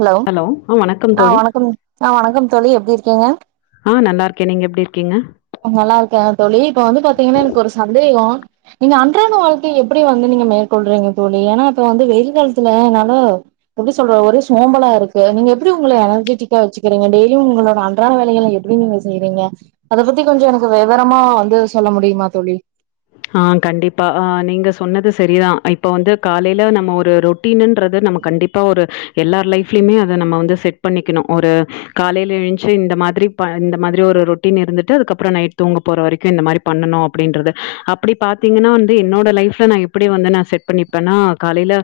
hello hello ம் வணக்கம் ஆ தோழி வணக்கங் ஆ வணக்கம் தோழி எப்டி இருக்கீங்க அ நல்லா இருக்கே நீங்க எப்டி இருக்கீங்க அ நல்லா இருக்கே தோழி இப்ப வந்து பாத்தீங்கன்னா எனக்கு ஒரு சந்தேகோ நீங்க அன்றாடம் வாழ்க்கைய எப்படி வந்து நீங்க மேற்கொள்றீங்க தோழி ஏனா இப்ப வந்து வெயில் காலத்துல என்னால எப்டி சொல்றது ஒரே சோம்பலா இருக்கு நீங்க எப்டி உங்கள எனர்ஜெட்டிக்கா வச்சுக்கிறீங்க டெய்லியு உங்களோட அன்றாட வேலைகல எப்டி நீங்க செய்றீங்க அத பத்தி கொஞ்சோ எனக்கு வெவரமா வந்து சொல்ல முடியுமா தோழி அ கண்டிப்பா அ நீங்க சொன்னது சரிதா இப்ப வந்து காலைல நம்ம ஒரு ரொட்டீனுன்றது நம்ம கண்டிப் பா ஒரு எல்லார் லைஃப்லயுமே அத நம்ம வந்து செட் பண்ணிக்கணு ஒரு காலையில எழுன்ச்சி இந்த மாதிரி இந்த மாதிரி ஒரு ரொட்டீன் இருந்துட்டு அதுக்கப்பற நைட் தூங்க போற வரைக்கு இந்த மாறி பண்ணனு அப்டின்றத அப் ப்படி பாத்தீங்கனா வந்து என்னோட லைஃப்ல நா எப்படி வந்து நா செட் பண்ணிப்பனா காலைல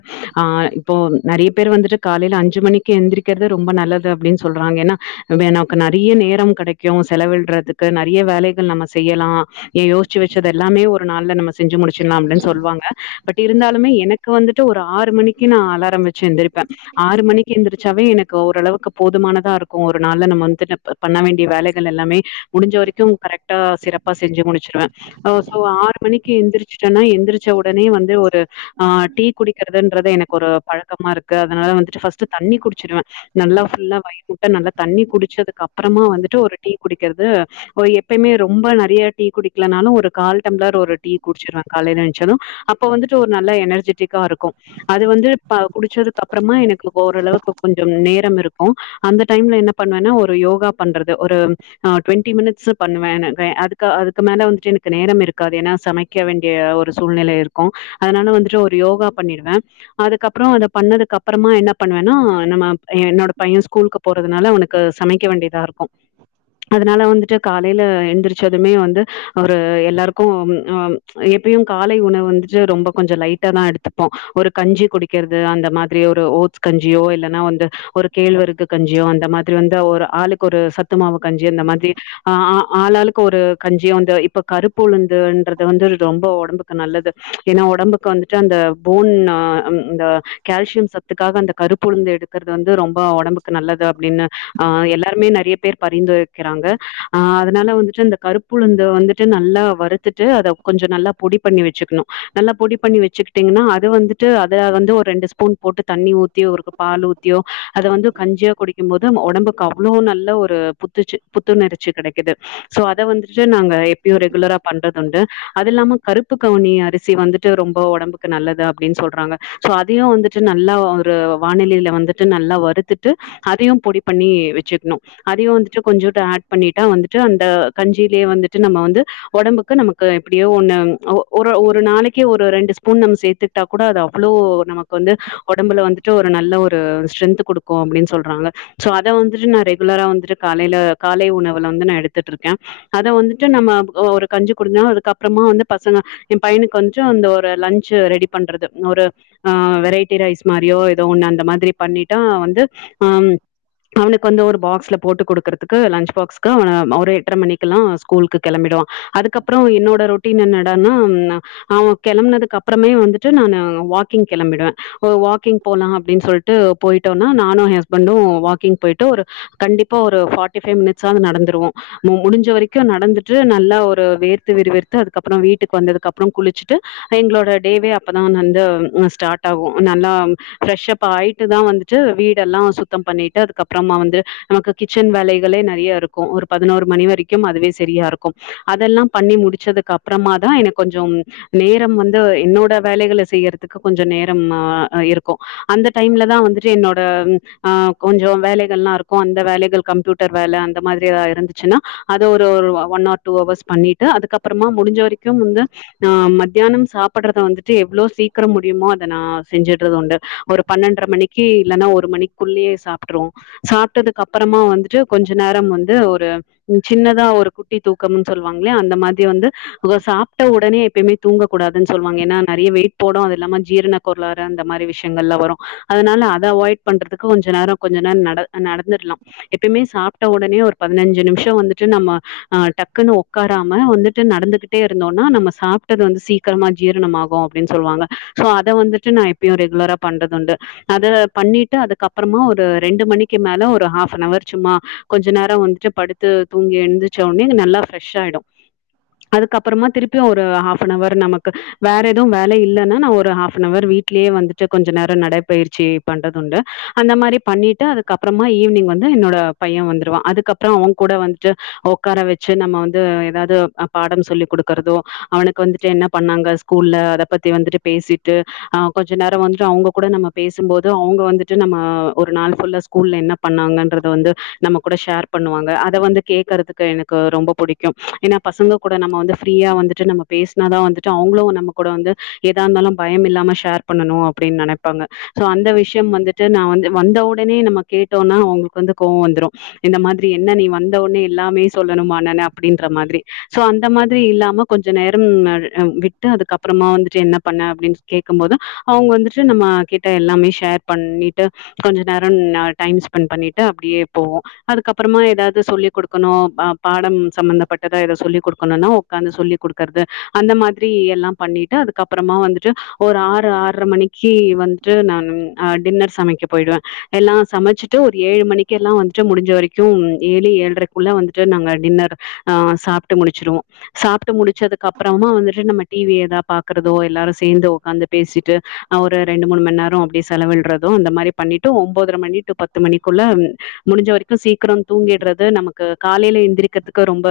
அ இப்போ நறைய பேர் வந்துட்டு காலையில அஞ்சு மணிக்கு எந்திரிக்கிறது ரொம்ப நல்லது அப்படினு சொல்றாங்க ஏனா வேனாக்கு நறிய நேரம் கெடைக்கும் செலவிழ்றதுக்கு நறிய வேலைகள் நம்ம செய்யலா நீ யோசிச்சு வச்சது எல்லாமே ஒரு நாள்ல நம்ம செஞ்சு முடிச்சிட்லா அப்டினு சொல்லுவாங்க பட் இருந்தாலுமே எனக்கு வந்துட் ட்டு ஒரு ஆறு மணிக்கு நா அலாரம் வச்சு எந்திரிப்ப ஆறு மணிக்கு எந்திரச்சாவே எனக்கு ஓரளவுக்கு போதுமானதா இருக் கு ஒரு நாள்ல நம்ம வந்துட்டு பண்ண வேண்டிய வேலைகள் எல்லாமே முடிஞ்ச வரைக்கு கரெக்டா சிறப்பா செஞ்சு முடிச்சிருவே ஓ சோ ஆறு மணிக்கு எந்திரிச்சுட்டன்னா எந்திரிச்ச ஒடனே வந்து ஒரு அ டீ குடிக்கிறதுன்றது எனக்கு ஒரு பழக்கமா இருக்கு அதனால வந்துட்டு ஃபர்ஸ்ட் தண்ணி குடிச்சிருவ நல்லா ஃபுல்லா வயிறு முட்ட நல்லா தண்ணி குடிச்சதுக்கு அப்பறமா வந்துட்டு ஒரு டீ குடிக்கிறது ஒரு எப்பயுமே ரொம்ப நறியா டீ குடிக்கலனாலு ஒரு கால் டம்ளர் ஒரு டீ குடிச்சிருவ காலையில என்ச்சது அப்ப வந்துட்டு ஒரு நல்ல எனர்ஜீட்டிக்கா இருக்கு அது வந்து ப குடிச்சதுக்கு அப்புறமா எனக்கு ஓரளவுக்கு கொஞ்சோ நேரம் இருக் கு அந்த டைம்ல என்ன பண்ணுவனா ஒரு யோகா பண்றது ஒரு ஆ டுவெண்டி மினிட்ஸ் பண்ணுவே அதுக்கு அதுக்கு மேல வந்துட்டு எனக்கு நேரம் இருக் காது ஏனா சமைக்க வேண்டிய ஒரு சூழ்நிலை இருக்கு அதனால வந்துட்டு ஒரு யோகா பண்ணிடுவ அதுக்கப்புற அத பண்ணதுக்கு அப்புறமா என்ன பண்ணுவன்னா நம்ம என்னோட பைய ஸ்கூலுக்கு போறதுனால அவனுக்கு சமைக்க வேண்டியதா இருக்கு அதனால வந்துட்டு காலையில எந்திரிச்சதுமே வந்து அவரு எல்லாருக் கு எப்பயு காலை உணவு வந்துட்டு ரொம்ப கொஞ்ச லைட்டா தா எடுத்துப்போ ஒரு கஞ்சி குடிக் க்கிறது அந்த மாதிரி ஒரு ஓட்ஸ் கஞ்சியோ இல்லன்னா வந்து ஒரு கேள்வர க் கஞ்சியு அந்த மாதிரி வந்து ஒரு ஆளுக் கு ஒரு சத்துமாவு கஞ்சியோ இந்த மாரி ஆ ஆ ஆளாளுக்கு ஒரு கஞ்சியு வந்து இப்ப கருப் பொழுந்துன்றது வந்து ரொம்ப ஒடம்புக்கு நல்லது ஏனா ஒடம்புக்கு வந்துட்டு அந்த போன் ஆ இந்த கேல்சியம் சத்துக்காக அந்த கருப்புழுந்து எடுக்கறது வந்து ரொம்ப ஒடம்புக்கு நல்லது அப்டின்னு ஆ எல்லாருமே நறைய பேர் பரிந்துரைக்குறாங்க ஆ அதனால வந்துட்டு இந்த கருப்புழுந்து வந்துட்டு நல்லா வறுத்துட்டு அத கொஞ்ச நல்லா பொடி பண்ணி வெச்சுக்கணு நல்லா பொடி பண்ணி வெச்சுக்கிட்டீங்கன்னா அது வந்து ட்டு அத வந்து ஒரு ரெண்டு ஸ்பூன் போட்டு தண்ணி ஊத்தி ஒரு பால் ஊத்தியோ அத வந்து கஞ்சியா குடிக் கும் போது ஒடம்புக்கு அவ்ளோ நல்ல ஒரு புத்துச்சி புத்துணர்ச்சி கடைக்குது சோ அத வந்துட்டு நாங்க எப்யு ரெகுலரா பண்றதுண்டு அது இல்லாம கருப்பு கவுனி அரிசி வந்துட்டு ரொம்ப ஒடம்புக்கு நல்லது அப்டின் சொல்றாங்க சோ அதையு வந்துட்டு நல்லா ஒரு வானிலையில வந்துட்டு நல்லா வறுத்துட்டு அதையு பொடி பண்ணி வெச்சுக்ணு அதையு வந்துட்டு கொஞ்ஜோண்டு ஆட் பண்ணிட்டா வந்துட்டு அந்த கஞ்சியிலேயே வந்துட்டு நம்ம வந்து ஒடம்புக்கு நமக்கு எப்டியோ ஒன்னு அவ் ஒரு ஒரு நாளைக்கு ஒரு ரெண்டு ஸ்பூன் நம் சேத்து ட்டா கூட அது அவ்ளோ நமக்கு வந்து ஒடம்புல வந்துட்டு ஒரு நல்ல ஒரு ஸ்ட்ரென்த்து குடுக்கு அப்டின் சொல்றாங்க சோ அத வந்துட்டு நா ரெகுலரா வந்துட்டு காலையில காலை உணவுல வந்து நா எடுத்துட்டுருக்கே அத வந்துட்டு நம்ம ஒரு கஞ்சி குடிஞ்சா அதுக் அப்றமா வந்து பசங்க என் பைனுக்கு கொஞ்ஜோ அந்த ஒரு லன்ஞ்சு ரெடி பண்றது ஒரு ஆ வெரைட்டி ரைஸ் மாரியோ ஏதோ ஒண்ணு அந்த மாரி பண்ணிட்டா வந்து ஆ ம் அவனுக்கு வந்து ஒரு பாக்ஸ்ல போட்டு குடுக்குறதுக்கு லன்ச் பாக்ஸ்க்கு அவன ஒரு எட்டர மணிக்குல்லா ஸ்கூலுக்கு கிளம்பிடுவா அதுக்கப்பறோ என்னோட ரொட்டீன் என்னடான்னா அவன் கிளம்னதுக்கு அப்புறமே வந்துட்டு நான்னு வாக்கிங் கிளம்பிடுவே ஒ வாக்கிங் போல்லா அப்டின் சொல்ட்டு போயிட்டோன்னா நானு எ ஹஸ்பண்டு வாக்கிங் போய்ட்டு ஒரு கண்டிப்பா ஒரு ஃபார்ட்டி ஃபைவ் மினிட்ஸ்சாது நடந்துருவோ முடிஞ்ச வரைக்கு நடந்துட்டு நல்லா ஒர் அ வேர்த்து விர்விர்த்து அதுக்கப்புறம் வீட்டுக்கு வந்ததுக்கப்புறம் குளிச்ட்டு எங்களோட டேவே அப்பதா வந்து ஸ்டார்ட் ஆகு நல்லா ஃப்ரெஷ் அப் ஆயிட்டு தா வந்துட்டு வீடெல்லா சுத்தம் பண்ணிட்டு அதுக்கப்புறமா வந்து நமக்கு கிச்சன் வேலைகளே நறைய இருக்கு ஒரு பதினோரு மணி வரைக்கும் அதுவே சரியாருக்கும் அதெல்லாம் பண்ணி முடிச்சதுக்கு அப்றமா தா எனக்கு கொஞ்ஜோம் நேரம் வந்து என்னோட வேலைகள செய்யறதுக்கு கொஞ்ச நேரம் ஆ இருக்கு அந்த டைம்ல தா வந்துட்டு என்னோட ம் ஆ கொஞ்ஜோ வேலை எல்லா இருக்கு அந்த வேலைகள் கம்ப்யூட்டர் வேல அந்த மாதிரி எதா இருந்துச்சுன்னா அது ஒரு ஒன் ஹார்க் டூ அவர்ஸ் பண்ணிட்டு அதுக்கப்பறமா முடிஞ்ச வரைக்கும் வந்து ஆ மத்தியானம் சாப்படறத வந்துட்டு எவ்ளோ சீக்கிரம் முடியுமோ அத நா செஞ்சுடுறது உண்டு ஒரு பன்னெண்டர மணிக்கி இல்லன்னா ஒரு மணிக்குள்ளயே சாப்ட்ருவோ சாப்ட்டதுக்கு அப்பறமா வந்துட்டு கொஞ்ச நேரம் வந்து ஒரு சின்னதா ஒரு குட்டி க்கம் சொல்வாங்களயா அந்த மாதிரி வந்து சாப்ட்ட ஒடனே எப்பயுமே தூங்கக்கூடாதுன் சொல்வாங்க ஏன்னா நறைய வெயிட் போடு அது இல்லாம ஜீரண கொர்ளாறு அந்த மாரி விஷ்யங்கள்லா வரு அதனால அத அவாய்ட் பண்றதுக்கு கொஞ்ச நேரோ கொஞ்ச நேரம் நட நடந்துர்லா எப்பேம்மே சாப்ட்ட ஒடனே ஒரு பன்னஞ்சு நிமிஷோ வந்துட்டு நம்ம ஆ டக்குன்னு ஒ க்காராம வந்துட்டு நடந்துகிட்டே இருந்தோனா நம்ம சாப்ட்டது வந்து சீக்கிரமா ஜீரணம்மாகு அப்டின் சொல்வாங்க சோ அத வந்துட்டு நா இப்பயு ரெகுலரா பண்றது உண்டு அத பண்ணிட்டு அதுக்கப்பறமா ஒரு ரெண்டு மணிக்கு மேல ஒரு ஹாஃப்அன்வர் சும்மா கொஞ்ச நேரோ வந்துட்டு படுத்து தூங்கி எழுந்துச்ச உடனே நல்லா ஃப்ரெஷ் ஆயிடு அதுக்கப்பறமா திருப்பியு ஒரு ஹாப்அன் அவர் நமக்கு வேற எதுவு வேலை இல்லைன்னா நா ஒரு ஹாப்அவர் வீட் லியே வந்துட்டு கொஞ்ச நேரோ நடைபயிற்சி பண்றதுண்டு அந்த மாரி பண்ணிட்டு அதுக்கப் பறம்மா ஈவினிங் வந்து என்னோட பைய வந்துருவா அதுக்கப்புரோ அவங்கூட வந்ட்டு ஒ க்கார வெச்சு நம்ம வந்து எதாவது பாடம் சொல்லி் குடுக்குறதோ அவனுக்கு வந்துட்டு என்ன பண்ணாங்க ஸ்கூல்ல அத பத்தி வந்துட்டு பேசிட்டு ஆ கொஞ்ச நேரோ வந்துட்டு அவங்க கூட நம்ம பேசும்போது அவங்க வந்துட்டு நம்ம ஒரு நாள் ஃபுல்ல ஸ்கூல்ல என்ன பண்ணாங்கன்றத வந்து நம்ம கூட ஷேர் பண்ணுவாங்க அத வந்து கேக்கறதுக்கு எனக்கு ரொம்ப புடிக்கும் ஏன்னா பசங்க கூட நம்ம வந்து ஃப்ரியா வந்துட்டு நம்ம பேசனாதா வந்துட்டு அவுங்களு வந்து நம்ம கூட வந்து எதா இருந்தாலு பயம் இல்லாம ஷேர் பண்ணணு அப்டின் நெனைப்பாங்க சோ அந்த விஷயம் வந்து டு நா வந்து வந்த உடனே நம்ம கேட்டோனா அவுங்களுக்கு வந்து கோவ வந்துரு இந்த மாதிரி என்ன நீ வந்தவொன்னே எல்லாமே சொல்லணுமா நானு அப்டின்ற மாதிரி சோ அந்த மாதிரி இல்லாம கொஞ்ச நேரம் விட்டு அதுக்கப்பறமா வந்துட்டு என்ன பண்ண அப்டின்னு கேக்கம்போது அவுங்க வந்துட்டு நம்ம கிட்ட எல்லாமே ஷேர் பண்ணிட்டு கொஞ்ச நேரம் டைம் ஸ்பெண்ட் பண்ணிட்டு அப்டியே போவோ அதுக்கப்புறமா எதாவது சொல்லிக் குடுக்கணு பாடம் சம்பந்தப்பட்டத இத சொல்லிக் கொடுக்கணுனா உக்காந்து சொல்லி் குடுக்குற்து அந்த மாதிரி எல்லா பண்ணிட்டு அதுக்கப்பறமா வந்துட்டு ஒரு ஆறு ஆற்ர மணிக்கு வந்துட்டு நான் ஆ டின்னர் சமைக்க போயிடுவ எல்லா சமைச்சிட்டு ஒரு ஏழு மணிக்கெல்லா வந்துட்டு முடிஞ்ச வரைக்கு ஏழு ஏள்ரைக்குள்ள வந்து ட்டு நாங்க டின்னர் ஆ சாப்ட்டு முடிச்சிருவோ சாப்ட்டு முடிச்சதுக்கு அப்பறமா வந்துட்டு நம்ம டி வி எதா பாக்குறதோ எல்லாரு சேந்து உக்காந்து பேசிட்டு ஒரு ரெண்டு மூணு மண்நேரோ அப்டி செலவில்றதூ இந்த மாரி பண்ணிட்டு ஒம்போதரமணி டு பத்து மணிக்குள்ள முடிஞ்ச வரைக்கு சீக்கிரோ தூங்கிட்றது நமக்கு காலைல எந்திரிக்கிறதுக்கு ரொம்ப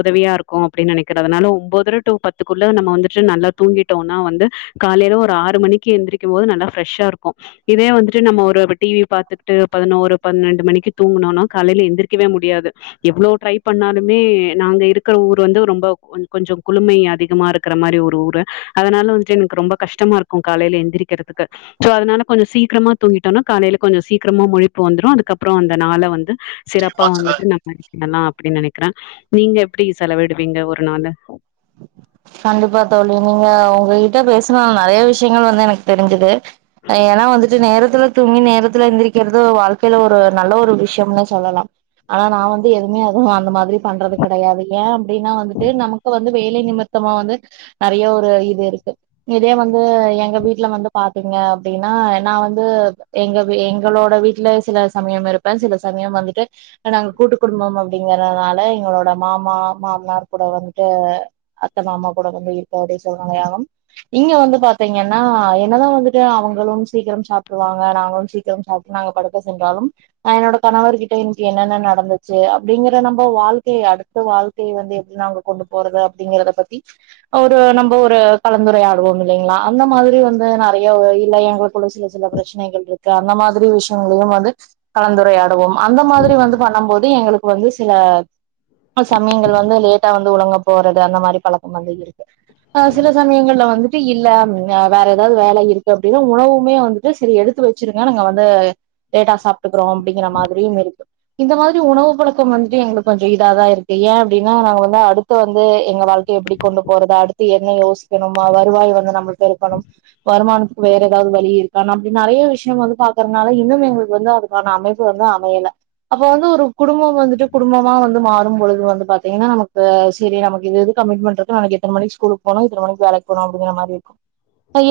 உதவியா இருக்கு அப்டின்னு நெனைக்கிறதனால ஒம்போதர டூ பத்துக்குள்ள நம்ம வந்துட்டு நல்லா தூங்கிட்டோனா வந்து காலைல ஒரு ஆறு மணிக்கு எந்திரக்கும் போது நல்லா ஃப்ரெஷ்ஷா இருக்கு இதே வந்துட்டு நம்ம ஒரு டிவி பாத்துக்கிட்டு பதினோரு பன்னெண்டு மணிக்கு தூங்குணோனா காலைல எந்திரிக்கவே முடியாது எவ்ளோ ட்ரை பண்ணாலுமே நாங்க இருக்கிற ஊர் வந்து ரொம்ப கொஞ்ஜோ குளுமை அதிகமா இருக்கிற மாரி ஒரு ஊரு அதனால வந்துட்டு எனக்கு ரொம்ப கஷ்டமா இருக் க்கு காலைல எந்திரிக்கிறதுக்கு சோ அதனால கொஞ்ச சீக்கிரமா தூங்கிட்டோனா காலைல கொஞ்ச சீக்கரமா முழிப்பு வந்துரு அதுக்கப்றோ வ அந்த நாள வந்து சிறப்பா வந்துட்டு நம் நநா அப்டி நெனைக்கிற நீங்க எப்டி செலவிடுவீங்க ஒரு நாள கண்டிப்பா தோழி நீங்க உங்ககிட்ட பேசுனா நெறைய விஷயங்கள் வந்து எனக்கு தெரிஞ்சுது ஏன்னா வந்துட்டு நேரத்துல தூங்கி நேரத்துல எந்திரிக்கிறது வாழ்க்கைல ஒரு நல்ல ஒரு விஷயம்னு சொல்லலா ஆனா நா வந்து எதுமே அதுவு அந்த மாதிரி பண்றது கிடையாது ஏ அப்டின்னா வந்துட்டு நமக் கு வந்து வேலை நிமித்தமா வந்து நெறைய ஒரு இது இருக்கு இதே வந்து எங்க வீட்ல வந்து பாத்தீங்க அப்டின்னா நா வந்து எங்கவே எங்களோட வீட்ல சில சமயம் இருப்ப சில சமயம் வந்துட்டு நாங்க கூட்டு குடும்பம் அப்டிங்கறனால எங்களோட மாமா மாமனார் கூட வந் து அத்த மாமா கூட வந்து இருக்கற்து சூழ்நெலையாகும் இங்க வந்து பாத்தீங்கன்னா என்னதா வந்துட்டு அவுங்களும் சீக்கிரம் சாப்டுவாங்க நாங்களு சீக்கிரம் சாப் நாங்க படுக்க சென்றாலும் ஆ என்னோட கணவர்கிட்ட இன்க்கி என்னென்ன நடந்துச்சு அப்டிங்கற நம்ம வாழ்க்கைய அடுத்து வாழ் கைய வந்து எப்டி நாங்க கொண்டு போறது அப்டிங்கறத பத்தி ஒரு நம்ம ஒரு கலந்துரையாடுவோம் இல்லைங்களா அந்த மாதிரி வந்து நெறைய இல்ல எங்களுக் கள்ள சில சில பிரச்சனைகள் இருக்கு அந்த மாதிரி விஷயங்களையு வந்து கலந்துரையாடுவோம் அந்த மாதிரி வந்து பண்ணும் போது து எங்களுக்கு வந்து சில சமயங்கள் வந்து லேட்டா வந்து உலங்க போறது அந்த மாரி பழக்கம் வந்து இருக்கு அ சில சமயங்கள்ல வந்துட்டு இல்ல ம் வேற எதாவது வேல இருக்கு அப்டின்னா உணவுமே வந்துட்டு சரி எடுத்து வெ ச்சிருங்க நாங்க வந்து லேட்டா சாப்ட்டுக்கறோ அப்டிங்கிற மாதிரியும் இருக்கு இந்த மாதிரி உணவு பழக்கம் வந்துட்டு எங்களுக்கு கொஞ்ச இத தா இருக்கு ஏ அப்டின்னா நாங்க வந்து அடு த்து வந்து எங்க வாழ்க்கிய எப்படி கொண்டு போறது அடுத்து என்ன யோசிக்கணுமா வருவாய் வந்து நம்ம ட்ட இருக்கணும் வருமானத்துக்கு வேற எதாவ்து வழி இருக்கா நா அப்டி நெறைய விஷயம் வந்து பாக்கறனால இன்னும் எங்களுக்கு வந்து அதுக்கான அமைப்பு வந்து அமையல அப்ப வந்து ஒரு குடும்பம் வந்துட்டு குடும்பமா வந்து மாறும் பொழுது வந்து பாத்தீங்கன்னா நமக்கு செரி நமக்கு இது இது கமிட்மென்ட்ருக்கு நாளைக்கு எத்தன மணிக்கு ஸ்கூலுக் போனோ இத்தன மணிக்கு வேலைக் போனோ அப்டிங்கிற மாரி இருக்கு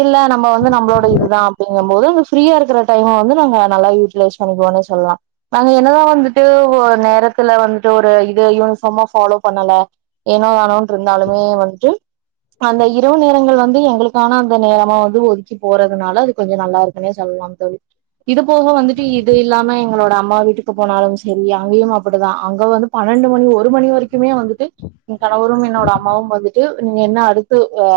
இல்ல நம்ம வந்து நம்ப்ளோட இதுதா அப்டிங்கம்போது அங்க ஃப்ரீயா இருக்கற டைம வந்து நம்ம நல்லா யூட்டிலைஸ் பண்ணிக்வோனே சொல்லா நாங்க என்னதா வந்துட்டு ஒ நேரத் துல வந்துட்டு ஒரு இது யூனிஃபாமா ஃபாலோ பண்ணல ஏனோ தானோன் ட்ருருந்தாலுமே வந்ட்டு அந்த இரவு நேரங்கள் வந்து எங்களுக்கான அந்த நேரமா வந்து ஒதுக்கி போறதுனால அது கொஞ்சோ நல்லா இருக்குனே சொல்லாம் இது போக வந்துட்டு இது இல்லாம உங்களோட அம்மா வீட்டுக்கு போனாலும் செரி அங்கேயும் அப்படிதா அங்க வந்து பன்னெண்டு மணி ஒரு மணி வரிக்குமே வந்துட்டு என் கணவரும் என்னோட அம்மாவும் வந்துட்டு நீ என்ன அடுத்து அ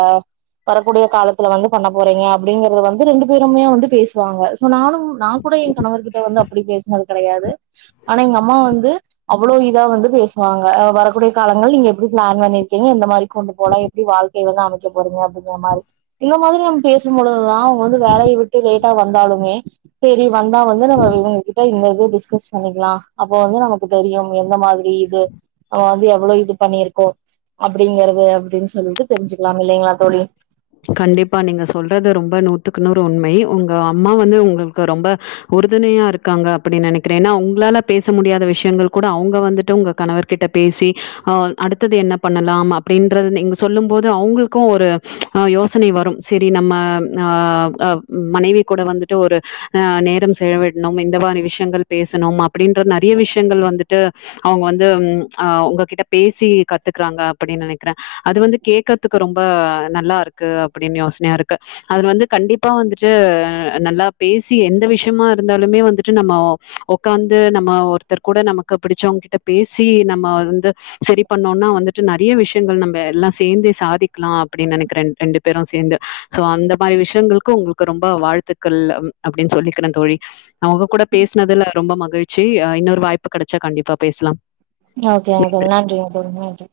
வரக்கூடிய காலத்துல வந்து பண்ண போறீங்க அப்படிங்கறத வந்து ரெண்டு பேருமே வந்து பேசுவாங்க சோ நானும் நான் கூட என் கணவர் கிட்ட வந்து அப்படி பேசுனது கெடையாது ஆனா எங்க அம்மா வந்து அவ்வளோ இதா வந்து பேசுவாங்க அ வரக்கூடிய காலங்கள் நீங்க எப்டி ப்ளான் பண்ணிருக்கீங்க இந்த மாரி கொண்டு போலா எப்டி வாழ்க்கிய வந்து அமைக்க போறீங்க அப்படிங்கிற மாரி இந்த மாதிரி நம் பேசும்பொழுதுதா அவங்க வந்து வேலைய விட்டு லேட்டா வந்தாலுமே செரி வந்தா வந்து நம்ம இவுங்ககிட்ட இந்த இது டிஸ்கஸ் பண்ணிக்கிலா அப்போ வந்து நமக்கு தெரியும் எந்த மாதிரி இது ஆ வந்து எவ்வளோ இது பண்ணிருக் கோ அப்படிங்கறது அப்டின் சொல்லிட்டு தெரிஞ்சுக்கலாமில்லைங்ளா தோழி கண்டிப்பா நீங்க சொல்றது ரொம்ப நூத்துக்குநூறு உண்மை உங்க அம்மா வந்து உங்களுக்கு ரொம்ப உறுதுணையா இருக்காங்க அப்படின் நெனைக்கிறே ஏனா உங்களால பேச முடியாத விஷயங்கள் கூட அவுங்க வந்துட்டு உங்க கணவர் கிட்ட பேசி அ அடுத்தது என்ன பண்ணலாம் அப்படின்றது நீங்க சொல்லும் போது அவுங்களுக்கு ஒரு அ யோசனை வரும் செரி நம்ம ஆ அ மனைவி கூட வந்துட்டு ஒரு ஆ நேரம் செலவிட்ணும் இந்த மாரி விஷயங்கள் பேசணும் அப்படின்ற நெறைய விஷயங்கள் வந்துட்டு அவுங்க வந்து ம் ஆ உங்ககிட்ட பேசி கத்துக்றாங்க அப்படின் நெனைக்றே அது வந்து கேக்கற்துக்கு ரொம்ப நல்லா இருக்கு அப்படின் யோஸ்னயா இருக்கு அதுல வந்து கண்டிப்பா வந்துட்டு நல்லா பேசி எந்த விஷயமா இருந்தாலுமே வந்துட்டு நம்மோ உக்காந்து நம்ம ஒருத்தர் கூட நமக்கு பிடிச்சவங்கிட்ட பேசி நம்ம வந்து செரி பண்ணோன்னா வந்துட்டு நெறைய விஷயங்கள் நம்ம எல்லா சேந்தே சாதிக்கலா அப்படின் நெனைக்கிறன் ரெண்டு பேரு‌சேந்து சோ அந்த மாரி விஷயங்களுக்கு உங்களுக்கு ரொம்ப வாழ்த்துக்கள் அப் அப்படின் சொல்லிக்கிறே தோழி நா உங்க கூட பேஸ்னதுல ரொம்ப மகிழ்ச்சி இன்னொரு வாய்ப்பு கெடச்சா கண்டிப்பா பேஸ்லாம் ஓகேங்க தோழி நன்றிங்க தோழி நன்றி